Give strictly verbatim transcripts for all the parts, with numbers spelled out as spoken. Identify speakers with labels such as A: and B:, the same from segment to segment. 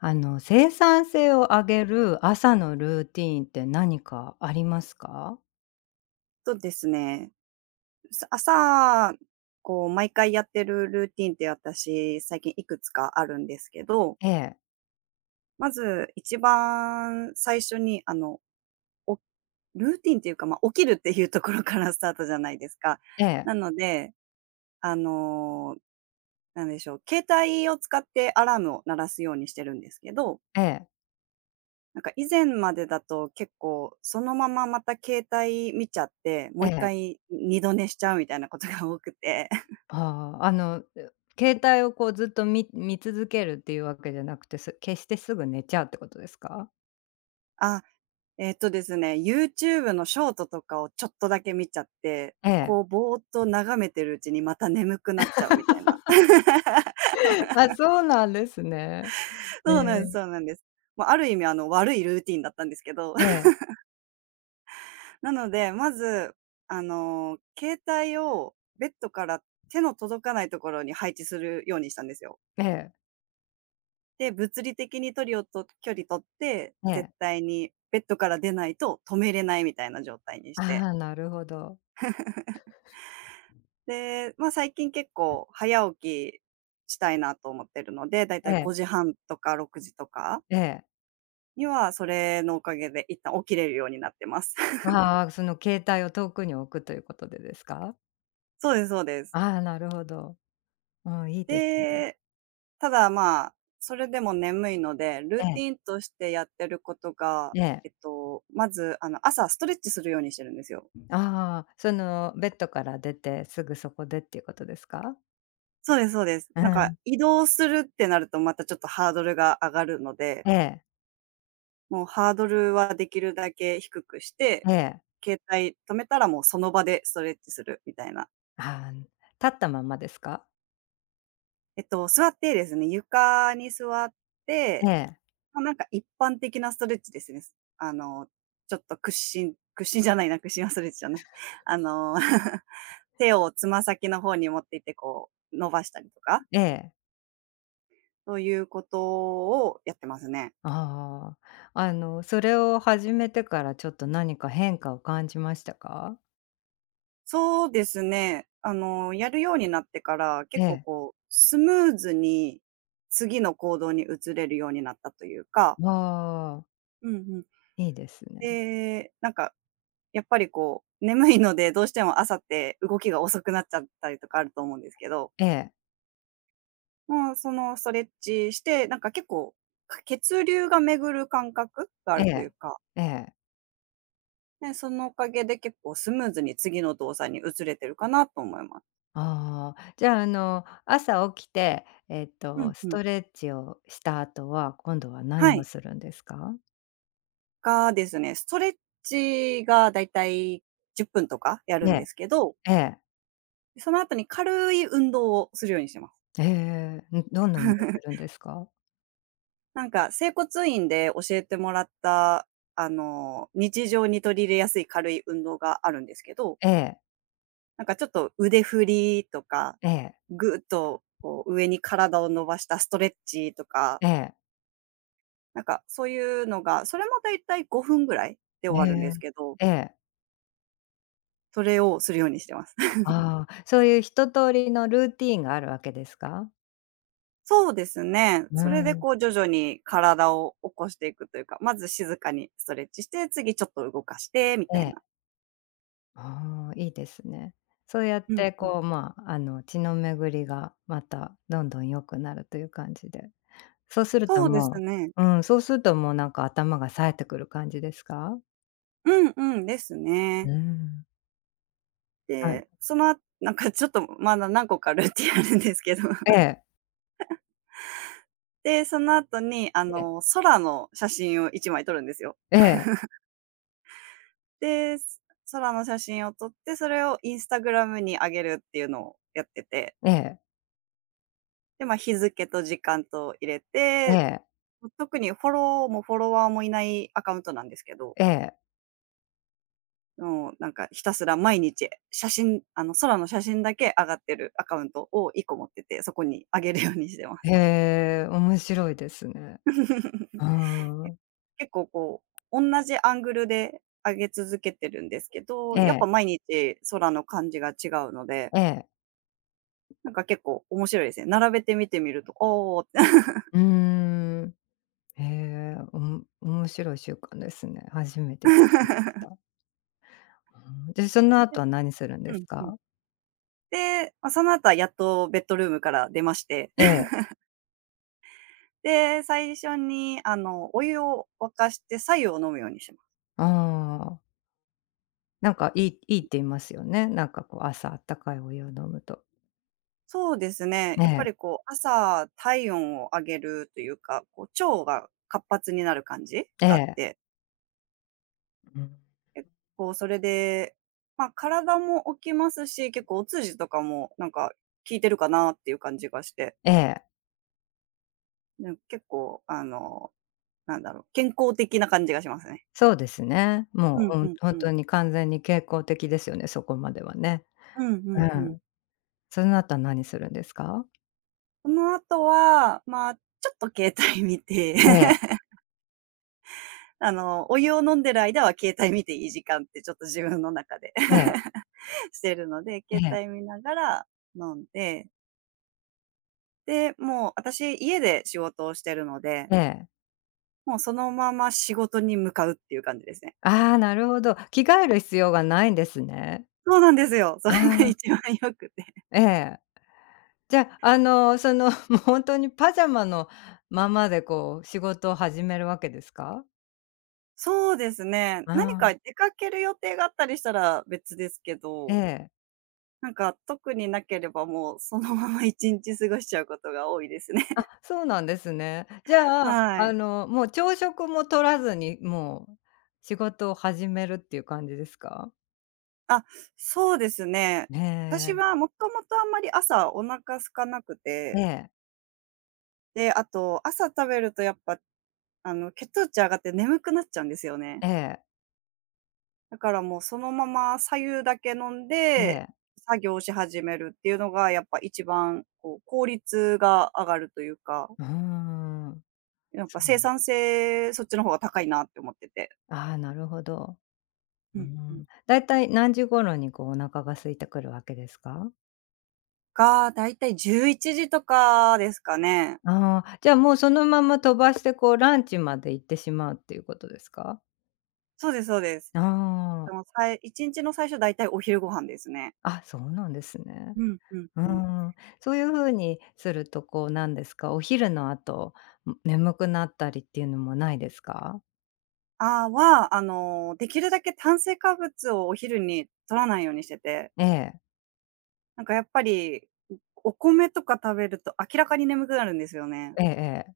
A: あの、生産性を上げる朝のルーティーンって何かありますか？
B: とですね、さ朝、こう毎回やってるルーティンって私、最近いくつかあるんですけど、
A: ええ、
B: まず一番最初に、あの、おルーティンっていうか、まあ、起きるっていうところからスタートじゃないですか。
A: え
B: な
A: え、
B: ので、あの、なんでしょう、携帯を使ってアラームを鳴らすようにしてるんですけど、
A: ええ、
B: なんか以前までだと結構そのまままた携帯見ちゃって、も
A: え
B: う一
A: え。
B: 回二度寝しちゃうみたいなことが多くて、
A: ああ、あの、う携帯をこうずっと見見続けるっていうわけじゃなくて、す決してすぐ寝ちゃうってことですか？
B: あえっとですね、YouTube のショートとかをちょっとだけ見ちゃって、
A: ええ。
B: こうぼーっと眺めてるうちにまた眠くなっちゃうみたいな。
A: あ、そうなんですね。え
B: そうなんです、
A: え、
B: そうなんです。まあ、ある意味あの、悪いルーティンだったんですけど、
A: ええ、
B: なので、まず、あの、携帯をベッドから手の届かないところに配置するようにしたんですよ。
A: ええ、
B: で、物理的に距りをと距離取って、
A: え
B: 絶
A: え。
B: 対にベッドから出ないと止めれないみたいな状態にして。
A: ああ、なるほど。
B: で、ま、最近結構早起きしたいなと思ってるので、だいた
A: え
B: い
A: え、
B: ごじはんとかろくじとか
A: ええ。
B: には、それのおかげで一旦起きれるようになってます。
A: ああ、その携帯を遠くに置くということでですか？
B: そうです、そうです。
A: ああ、なるほど。うん、いいですね。
B: で、ただ、まあ、それでも眠いので、ルー
A: え
B: テ
A: え、
B: ィンとしてやってることが、
A: ええ。
B: えっと、まず、あの、朝ストレッチするようにしてるんですよ。
A: ああ、その、ベッドから出て、すぐそこでっていうことですか？
B: そうです、そうです。
A: う
B: なんか
A: ん。
B: 移動するってなると、またちょっとハードルが上がるので、
A: ええ、
B: もうハードルはできるだけ低くして、
A: ええ。
B: 携帯止めたらもうその場でストレッチするみたいな。
A: ああ、立ったまんまですか？
B: えっと、座ってですね、床に座っ
A: え
B: て、
A: え、
B: ま、なんか一般的なストレッチですね。あの、ちょっと屈伸、屈伸じゃないな、屈伸はストレッチじゃない。あの、手をつま先の方に持っていってこう伸ばしたりとか、
A: ええ。
B: そういうことをやってますね。
A: ああ。あの、それを始めてからちょっと何か変化を感じましたか？
B: そうですね。あの、やるようになってから、
A: え
B: 結構
A: え。
B: こう、スムーズに次の行動に移れるようになったというか。
A: ああ、
B: うんうん。
A: いいですね。
B: で、なんか、やっぱりこう、眠いので、どうしても朝って動きが遅くなっちゃったりとかあると思うんですけど、
A: ええ、
B: もうそのストレッチして、なんか結構、か血流が巡る感覚があ
A: え
B: るという
A: え、
B: か、
A: ええ。
B: ね、そのおかげで結構スムーズに次の動作に移れてるかなと思います。
A: ああ、じゃあ、あの、朝起きて、えっ
B: うん
A: と、
B: う
A: ス
B: ん。
A: トレッチをした後は、今度は
B: は
A: 何を
B: い。
A: するんですか？
B: がですね、ストレッチがだいたいじゅっぷんとかやる
A: え
B: ん
A: え、
B: ですけど、
A: ええ。
B: その後に軽い運動をするようにしてます。
A: ええ、ん、どんな運動するん ですか？
B: なんか整骨院で教えてもらった、あの、日常に取り入れやすい軽い運動があるんですけど、
A: ええ、
B: なんかちょっと腕振りとか、
A: ええ、
B: ぐーっとこう上に体を伸ばしたストレッチとか、
A: ええ、
B: なんかそういうのが、それもだいたいごふんぐらいで終
A: え
B: わるんです
A: え、
B: けど、
A: ええ。
B: それをするようにしてます。
A: ああ、そういう一通りのルーティンがあるわけですか？
B: そうですね。
A: う
B: それで
A: ん、
B: こう徐々に体を起こしていくというか、まず静かにストレッチして、次ちょっと動かしてみ
A: え
B: たい
A: え。
B: な。
A: ああ、いいですね。そうやっ
B: うん
A: て
B: うん。
A: こう、まあ、あの、血の巡りがまたどんどん良くなるという感じで。そうする
B: そ
A: と
B: うです
A: も
B: ね。
A: う、うん、そうするともうなんか頭が冴えてくる感じですか？
B: うんうん、です
A: う
B: ね。
A: ん。あ、
B: で、そのあ なんかちょっとまだ何個かルーティンあるんですけど。
A: え え、
B: で、その後にあ
A: ええ、
B: の、空の写真をいちまい撮るんですよ。
A: ええ、
B: で、空の写真を撮って、それをインスタグラムに上げるっていうのをやってて、
A: ええ、
B: で、ま、日付と時間と入れ
A: え
B: て、
A: え、
B: 特にフォローもフォロワーもいないアカウントなんですけど、
A: ええ。
B: もうなんかひたすら毎日写真、あの空の写真だけ上がってるアカウントをいっこ持ってて、そこに上げるようにしてます。
A: へえ、面白いですね。う ーん。
B: 結構こう、同じアングルで上げ続けてるんですけど、
A: え
B: やっぱ
A: え、
B: 毎日空の感じが違うので、
A: ええ。
B: なんか結構面白いですね。並べて見てみると、おおって。
A: うーん。へえ、おも面白い習慣ですね。初めて聞きました。う ん。で、その
B: で、
A: 後は何するんで
B: う
A: す
B: んうん。
A: か？
B: で、ま、その後はやっとベッドルームから出まして、
A: ええ、
B: で、最初に、あの、お湯を沸かして白湯を飲むようにします。
A: ああ。なんか、いいいいって言いますよね。なんか、こう、朝あったかいお湯を飲むと。
B: そうですね、
A: え
B: やっぱり
A: え、
B: こう、朝体温を上げるというか、こう、腸が活発になる感じ
A: え
B: があっ
A: え。
B: て、
A: うん。
B: 結構それで、ま、体も起きますし、結構お通じとかも、なんか、効いてるかなっていう感じがして、
A: ええ、
B: なん結構、あの、なんだろう、健康的な感じがしますね。
A: そうですね。
B: う
A: も
B: ん
A: う、う
B: う
A: ん、
B: ん
A: ほん
B: うん。
A: とに完全に健康的ですよね、そこまではね。
B: うんう
A: う
B: んうん。
A: ん。その後は何するんですか？
B: その後は、まあ、ちょっと携帯見て、
A: ええ、
B: あの、お湯を飲んでる間は携帯見ていい時間ってちょっと自分の中で
A: ええ、
B: してるので、
A: え
B: 携
A: え。
B: 帯見ながら飲んで、で、もう私家で仕事をしてるので、
A: ええ。
B: もうそのまま仕事に向かうっていう感じですね。
A: ああ、なるほど。着替える必要がないんですね。
B: そうなんですよ。そ
A: あ
B: れが
A: あ、
B: 一番良くて。
A: ええ。じゃあ、あの、その、もう本当にパジャマのままで、こう、仕事を始めるわけですか？
B: そうですね。
A: あ
B: 何
A: あ、
B: か出かける予定があったりしたら別ですけ
A: え
B: ど、
A: え。
B: なんか特になければもうそのまま一日過ごしちゃうことが多いですね。
A: あ、そうなんですね。じ ゃあ、
B: はい。
A: あの、もう朝食も取らずに、もう仕事を始めるっていう感じですか？
B: あ、そうですね。
A: ね
B: 私
A: え。
B: はもともとあんまり朝お腹空かなく
A: え
B: て、
A: え。
B: で、あと朝食べるとやっぱ、あの、血糖値上がって眠くなっちゃうんですよね。
A: ええ。
B: だからもうそのまま左右だけ飲ん
A: え
B: で、
A: え。
B: 作業し始めるっていうのがやっぱ一番こう効率が上がるというか、
A: うーん。
B: やっぱ
A: そう。
B: 生産性そっちの方が高いなって思ってて。
A: ああ、なるほど。
B: う
A: う
B: んうん。
A: ん。だいたい何時頃にこうお腹が空いてくるわけですか？
B: が、だいたいじゅういちじとかですかね。
A: ああ、じゃあもうそのまま飛ばしてこうランチまで行ってしまうっていうことですか？
B: そうです、そうです。
A: あ
B: で
A: あ、
B: も、さいいちにちの最初だいたいお昼ご飯ですね。
A: あ、そうなんですね。
B: うん、うん、
A: う
B: うん。
A: ん。そういう風にするとこうなんですか、お昼の後、ん、眠くなったりっていうのもないですか？
B: あ、は、あの、できるだけ炭水化物をお昼に取らないようにしてて、
A: ええ。
B: なんかやっぱり、お米とか食べると明らかに眠くなるんですよね。
A: ええええ。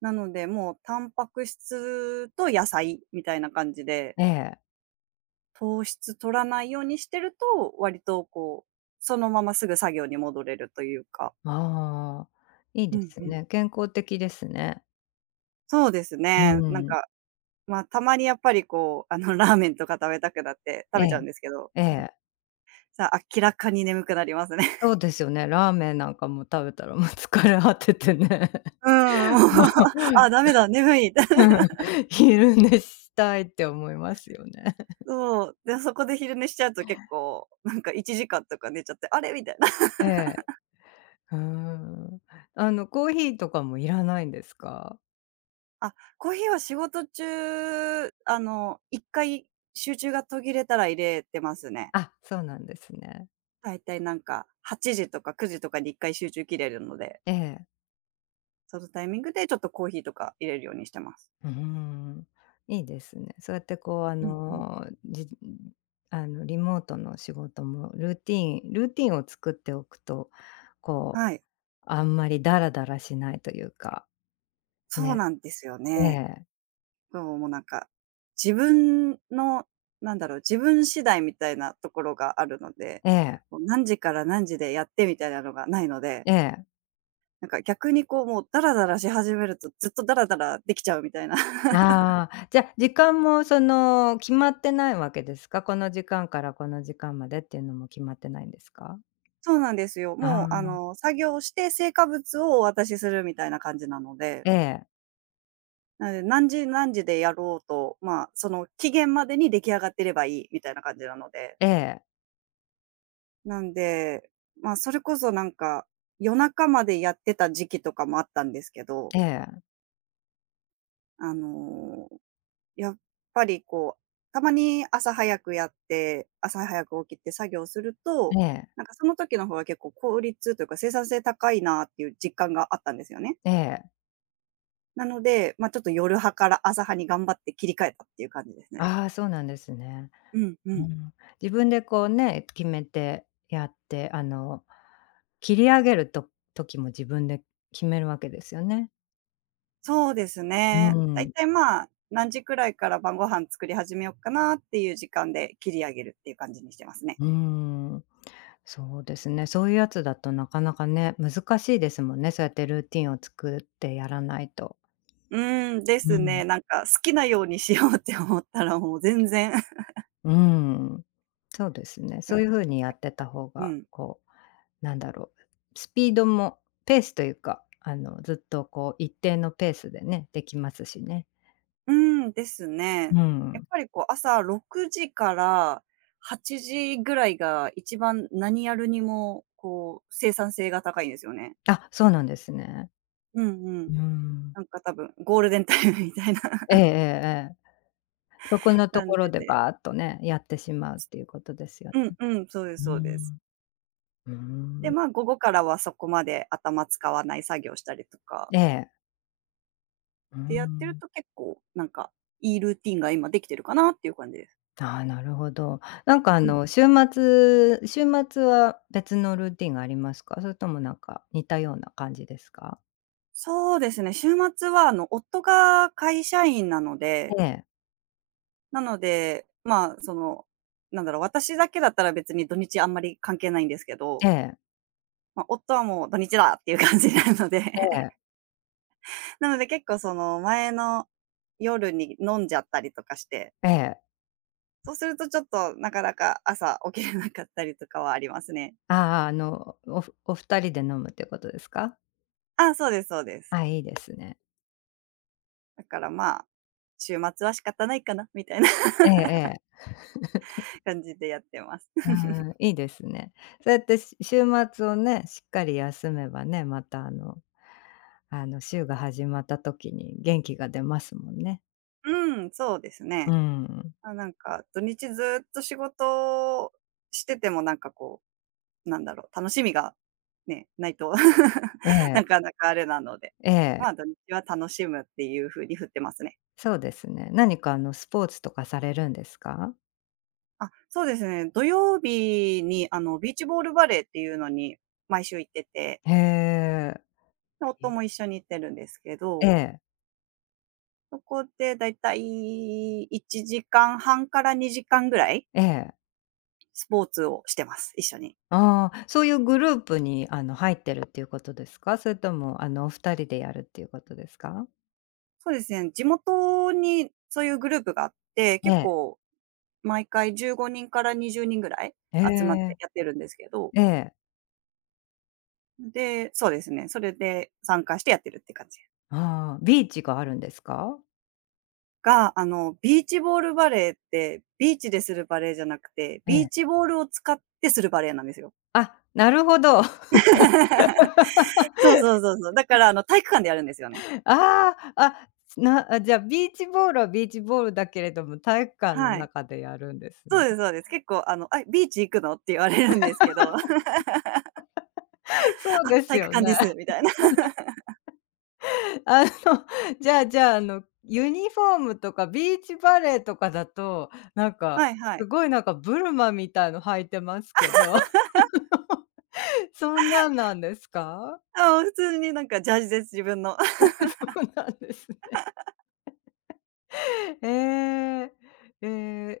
B: なので、もうタンパク質と野菜みたいな感じで、
A: ええ。
B: 糖質取らないようにしてると、割とこう、そのまますぐ作業に戻れるというか。
A: ああ、いい
B: う
A: で
B: ん、
A: す
B: うん。
A: ね。健康的ですね。
B: そうです
A: う
B: ね。なん
A: ん。
B: かまあ、たまにやっぱりこう、あの、ラーメンとか食べたくなって食
A: え
B: べちゃ
A: え、
B: うんですけど、
A: ええ。
B: さあ、明らかに眠くなりますね。
A: そうですよね。ラーメンなんかも食べたらもう疲れ果ててね、
B: うん、も う、
A: もう、
B: あ、ダメだ、眠い。
A: うん、昼寝したいって思いますよね。
B: そう、で、そこで昼寝しちゃうと結構、なんかいちじかんとか寝ちゃって、あれみたいな。
A: ええ、うーん。あの、コーヒーとかもいらないんですか？
B: あ、コーヒーは仕事中、あの、いっかい集中が途切れたら入れてますね。
A: あ、そうなんですね。
B: だいたいなんかはちじとかくじとかにいっかい集中切れるので、
A: ええ。
B: そのタイミングでちょっとコーヒーとか入れるようにしてます。
A: うーん、いいですね。そうやってこう、あ
B: うんうん。
A: の、じあの、リモートの仕事もルーティンルーティンを作っておくと、こう、
B: はい。
A: あんまりダラダラしないというか、
B: そう
A: ね、
B: なんですよ
A: え
B: ね。
A: え、
B: そう、もうなんか、自分の、なんだろう、自分次第みたいなところがあるので、
A: ええ。
B: もう何時から何時でやってみたいなのがないので、
A: ええ。
B: なんか逆にこうもうダラダラし始めるとずっとダラダラできちゃうみたいな。
A: ああ、じゃ、時間もその、決まってないわけですか？この時間からこの時間までっていうのも決まってないんですか？
B: そうなんですよ。
A: あ
B: もうあ
A: あ、
B: の、作業して成果物をお渡しするみたいな感じなので、
A: ええ、
B: なので何時何時でやろうと、まあ、その期限までに出来上がってればいいみたいな感じなので。
A: ええ、
B: なんで、まあ、それこそなんか、夜中までやってた時期とかもあったんですけど、
A: ええ、
B: あの、やっぱりこう、たまに朝早くやって、朝早く起きて作業すると、
A: ええ、
B: なんかその時の方が結構効率というか生産性高いなっていう実感があったんですよね。
A: ええ。
B: なので、まあ、ちょっと夜派から朝派に頑張って切り替えたっていう感じですね。
A: ああ、そうなんですね。
B: うんう
A: う
B: ん。
A: ん。自分でこうね、決めてやって、あの、切り上げると時も自分で決めるわけですよね。
B: そうです
A: う
B: ね。だい
A: ん、
B: たい、まあ、何時くらいから晩ご飯作り始めようかなっていう時間で切り上げるっていう感じにしてますね。
A: うーん。そうですね。そういうやつだとなかなかね、難しいですもんね。そうやってルーティンを作ってやらないと。
B: うーん、です
A: うん。
B: ね。なんか好きなようにしようって思ったらもう全然
A: うん、そうですね。
B: う
A: そうい
B: ん、
A: うふうにやってた方
B: う
A: が、
B: ん。
A: こう、なんだろう、スピードもペースというか、あの、ずっとこう一定のペースでね、できますしね。
B: ーん、ですね。
A: う
B: やっ
A: ん。
B: ぱりこう朝ろくじからはちじぐらいが一番何やるにもこう生産性が高いんですよね。
A: あ、そうなんですね。
B: うんう
A: う
B: ん。
A: ん。
B: なんか多分ゴールデンタイムみたいな
A: えええ えええ。そこのと
B: 感
A: ころ
B: じ
A: で
B: で。
A: バーっとね、やってしまうっていうことですよ
B: うん
A: ね。
B: うん、そうです
A: う
B: そうです。
A: ん。うー
B: で、
A: ん。
B: まあ、午後からはそこまで頭使わない作業したりとか
A: ええ。うー
B: ってやってる
A: ん。
B: と結構なんか、いいルーティンが今できてるかなっていう感じです。
A: ああ、なるほど。なんかあ
B: うん。
A: の、週末週末は別のルーティンがありますか？それともなんか似たような感じですか？
B: そうですね、週末はあの、夫が会社員なので、
A: ええ、
B: なので、まあ、その、なんだろう、私だけだったら別に土日あんまり関係ないんですけど、
A: ええ、
B: まあ、夫はもう土日だっていう感じなので
A: ええ、
B: なので結構その前の夜に飲んじゃったりとかして、
A: ええ。
B: そうするとちょっとなかなか朝起きれなかったりとかはありますね。
A: ああ、あの、おふお二人で飲むってことですか？
B: あ、そうですそうです。
A: あ、いいですね。
B: だからまあ、週末は仕方ないかなみたいな
A: ええええ。
B: 感じでやってます。
A: う ん、いいですね。そうやってし週末をね、しっかり休めばね、またあの、あの、週が始まった時に元気が出ますもんね。
B: うん、そうです
A: う
B: ね。
A: ん。
B: あ、なんか土日ずーっと仕事をしててもなんかこう、なんだろう、楽しみがね、ないと
A: え え、
B: なかなかあれなので、
A: え
B: まあ
A: え。
B: 土日は楽しむっていう風に振ってますね。
A: そうですね。何かあの、スポーツとかされるんですか？
B: あ、そうですね。土曜日にあのビーチボールバレーっていうのに毎週行ってて、
A: へえ。
B: 夫
A: え。
B: も一緒に行ってるんですけ
A: え
B: ど、
A: え、
B: そこでだいたいいちじかんはんからにじかんぐらい、
A: ええ、
B: スポーツをしてます、一緒に。
A: ああ、そういうグループに、あの、入ってるっていうことですか？それとも、あの、お二人でやるっていうことですか？
B: そうですね、地元にそういうグループがあって、
A: え
B: 結
A: え。
B: 構毎回じゅうごにんからにじゅうにんぐらい
A: え
B: 集まって
A: え、
B: やってるんですけど、
A: ええ。
B: で、そうですね、それで参加してやってるって感じ。
A: ああ、ビーチがあるんですか？
B: が、あの、ビーチボールバレーって、ビーチでするバレーじゃなくて、
A: え
B: ビー
A: え。
B: チボールを使ってするバレーなんですよ。
A: あ、なるほど。あ
B: そうそうそうそう。だから、あの、体育館でやるんですよね。
A: あ、あ、なあ、じゃあ、ビーチボールはビーチボールだけれども、体育館の
B: はい。
A: 中でやるんです
B: そう
A: ね。
B: ですそうです。結構、あの、「あ、ビーチ行くの？」って言われるんですけど、「あ、
A: そうです
B: 体育
A: よ
B: 館で
A: ね。
B: す」みたいな。
A: あの、じゃあじゃあ、あの、ユニフォームとかビーチバレーとかだと、なんか、
B: はいはい。
A: すごいなんかブルマみたいの履いてますけど、そんなんなんですか？
B: ああ、普通になんかジャージです、自分の。
A: そうなんですね。ええ。え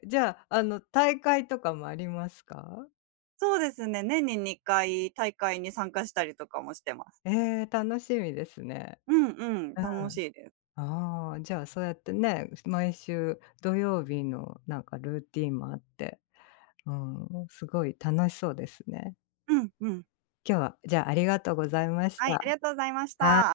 A: え、じゃあ、あの、大会とかもありますか？
B: そうですね、年ににかい大会に参加したりとかもしてます。
A: ええ、楽しみですね。
B: うんう ん、
A: うん。
B: 楽しいです。
A: ああ、じゃあ、そうやってね、毎週土曜日のなんかルーティンもあって、うん、すごい楽しそうですね。
B: うんうん。
A: 今日は、じゃあ、ありがとうございまし
B: はい、あり
A: た。
B: がとうございました。